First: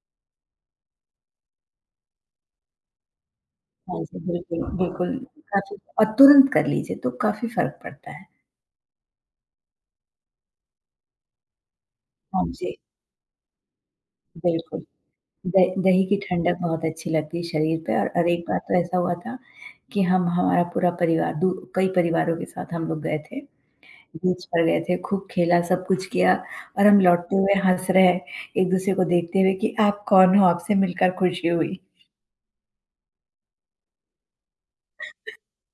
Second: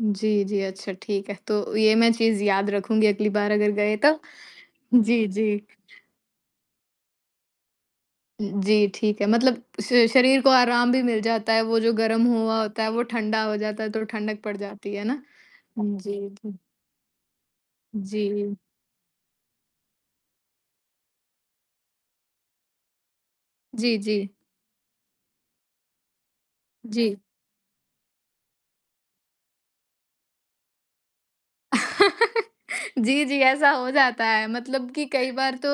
जी, जी, अच्छा ठीक है, तो ये मैं चीज़ याद रखूँगी अगली बार अगर गए हाँ जी, तो। बिल्कुल, बिल्कुल जी, जी। काफ़ी और तुरंत कर लीजिए तो काफ़ी फ़र्क पड़ता है। अ, जी, ठीक है, मतलब श शरीर को आराम भी मिल जाता है, वो जो गर्म हाँ हुआ जी। होता है, वो ठंडा हो जाता है तो ठंडक पड़ बिल्कुल। जाती है ना। द हाँ दही की जी, ठंडक हुँ। बहुत अच्छी लगती है शरीर पे और और एक जी। बार तो ऐसा हुआ था कि हम हमारा पूरा परिवार दू कई परिवारों के साथ हम लोग गए थे। जी, जी। बीच पर गए थे, खूब खेला, सब कुछ किया और हम जी। लौटते हुए हँस रहें, एक-दूसरे को देखते हुए कि, "आप कौन हो? आपसे मिलकर खुशी हुई।" जी, जी ऐसा हो जाता है मतलब कि कई बार तो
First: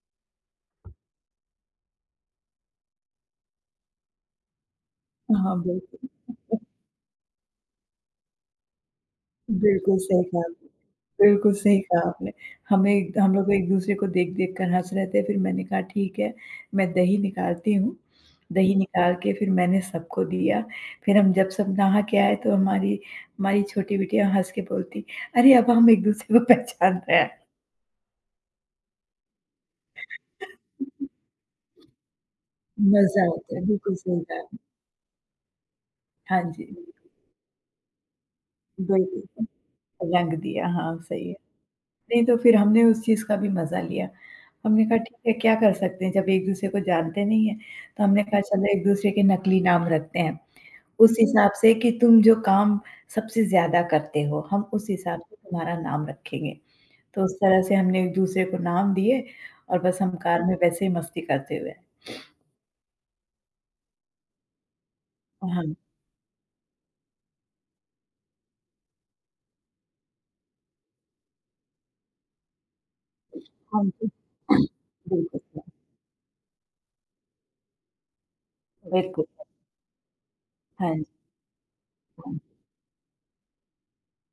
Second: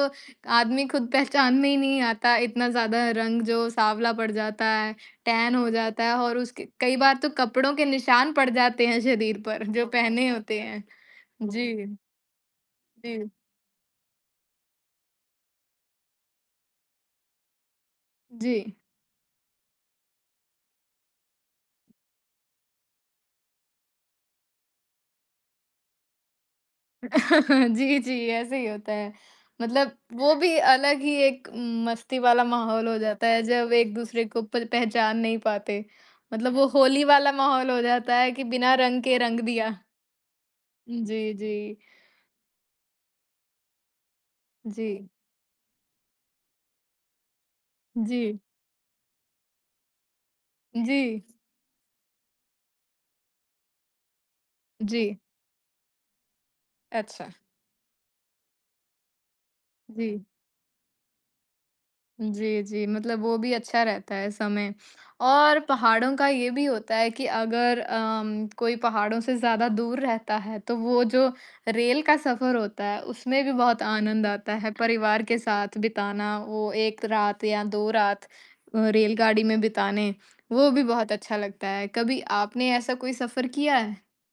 आदमी खुद पहचान में ही नहीं आता इतना ज़्यादा रंग जो साँवला पड़ जाता है, टैन हाँ, हो जाता है और बिल्कुल। उसके कई बार तो कपड़ों के निशान पड़ जाते हैं शरीर पर जो बिल्कुल सही पहने कहा होते आपने हैं। बिल्कुल सही जी। कहा आपने। हमें द जी। हम लोग एक-दूसरे को देख-देख कर हँस रहे थे, फिर मैंने कहा ठीक है, "मैं दही निकालती हूँ," दही जी। निकाल के फिर मैंने सबको दिया। फिर हम जब सब नहा के आए तो हमारी, हमारी छोटी बिटिया हँस के बोलती, "अरे! अब हम एक-दूसरे को पहचान रहे हैं।" जी, जी ऐसे ही होता है। मतलब वो भी अलग ही एक उम, मस्ती वाला माहौल हो मजा जाता है आता है, जब बिल्कुल सही एक-दूसरे को कहा। प पहचान नहीं पाते। हाँ मतलब वो जी। होली वाला माहौल हो जाता है कि बिना रंग के रंग बिल्कुल, दिया। रंग दिया हाँ, सही जी, है। जी। नहीं तो फिर हमने उस चीज़ का भी मजा लिया, हमने कहा जी। ठीक है, क्या कर सकते हैं जब एक-दूसरे को जानते नहीं हैं, तो हमने जी। कहा चलो एक-दूसरे के नकली नाम रखते हैं। उस जी। हिसाब से कि, "तुम जो काम सबसे ज़्यादा करते हो, हम उस जी। हिसाब से तुम्हारा नाम रखेंगे, तो अच्छा। उस तरह से हमने एक-दूसरे को नाम दिए और बस हम जी। कार में वैसे ही मस्ती करते हुए" जी, जी मतलब वो भी अच्छा रहता है समय अ, और हाँ। पहाड़ों का ये भी होता है कि अगर अम, कोई पहाड़ों से ज़्यादा दूर रहता है तो वो जो रेल का सफर होता है, उसमें भी बहुत हाँ जी। आनंद आता है, परिवार के बिल्कुल [unintelligible] साथ बिताना वो 1 रात या 2 रात अ, बिल्कुल रेलगाड़ी है। में बिताने वो भी हाँ, न बहुत अच्छा लगता है। कभी आपने ऐसा कोई सफर किया है?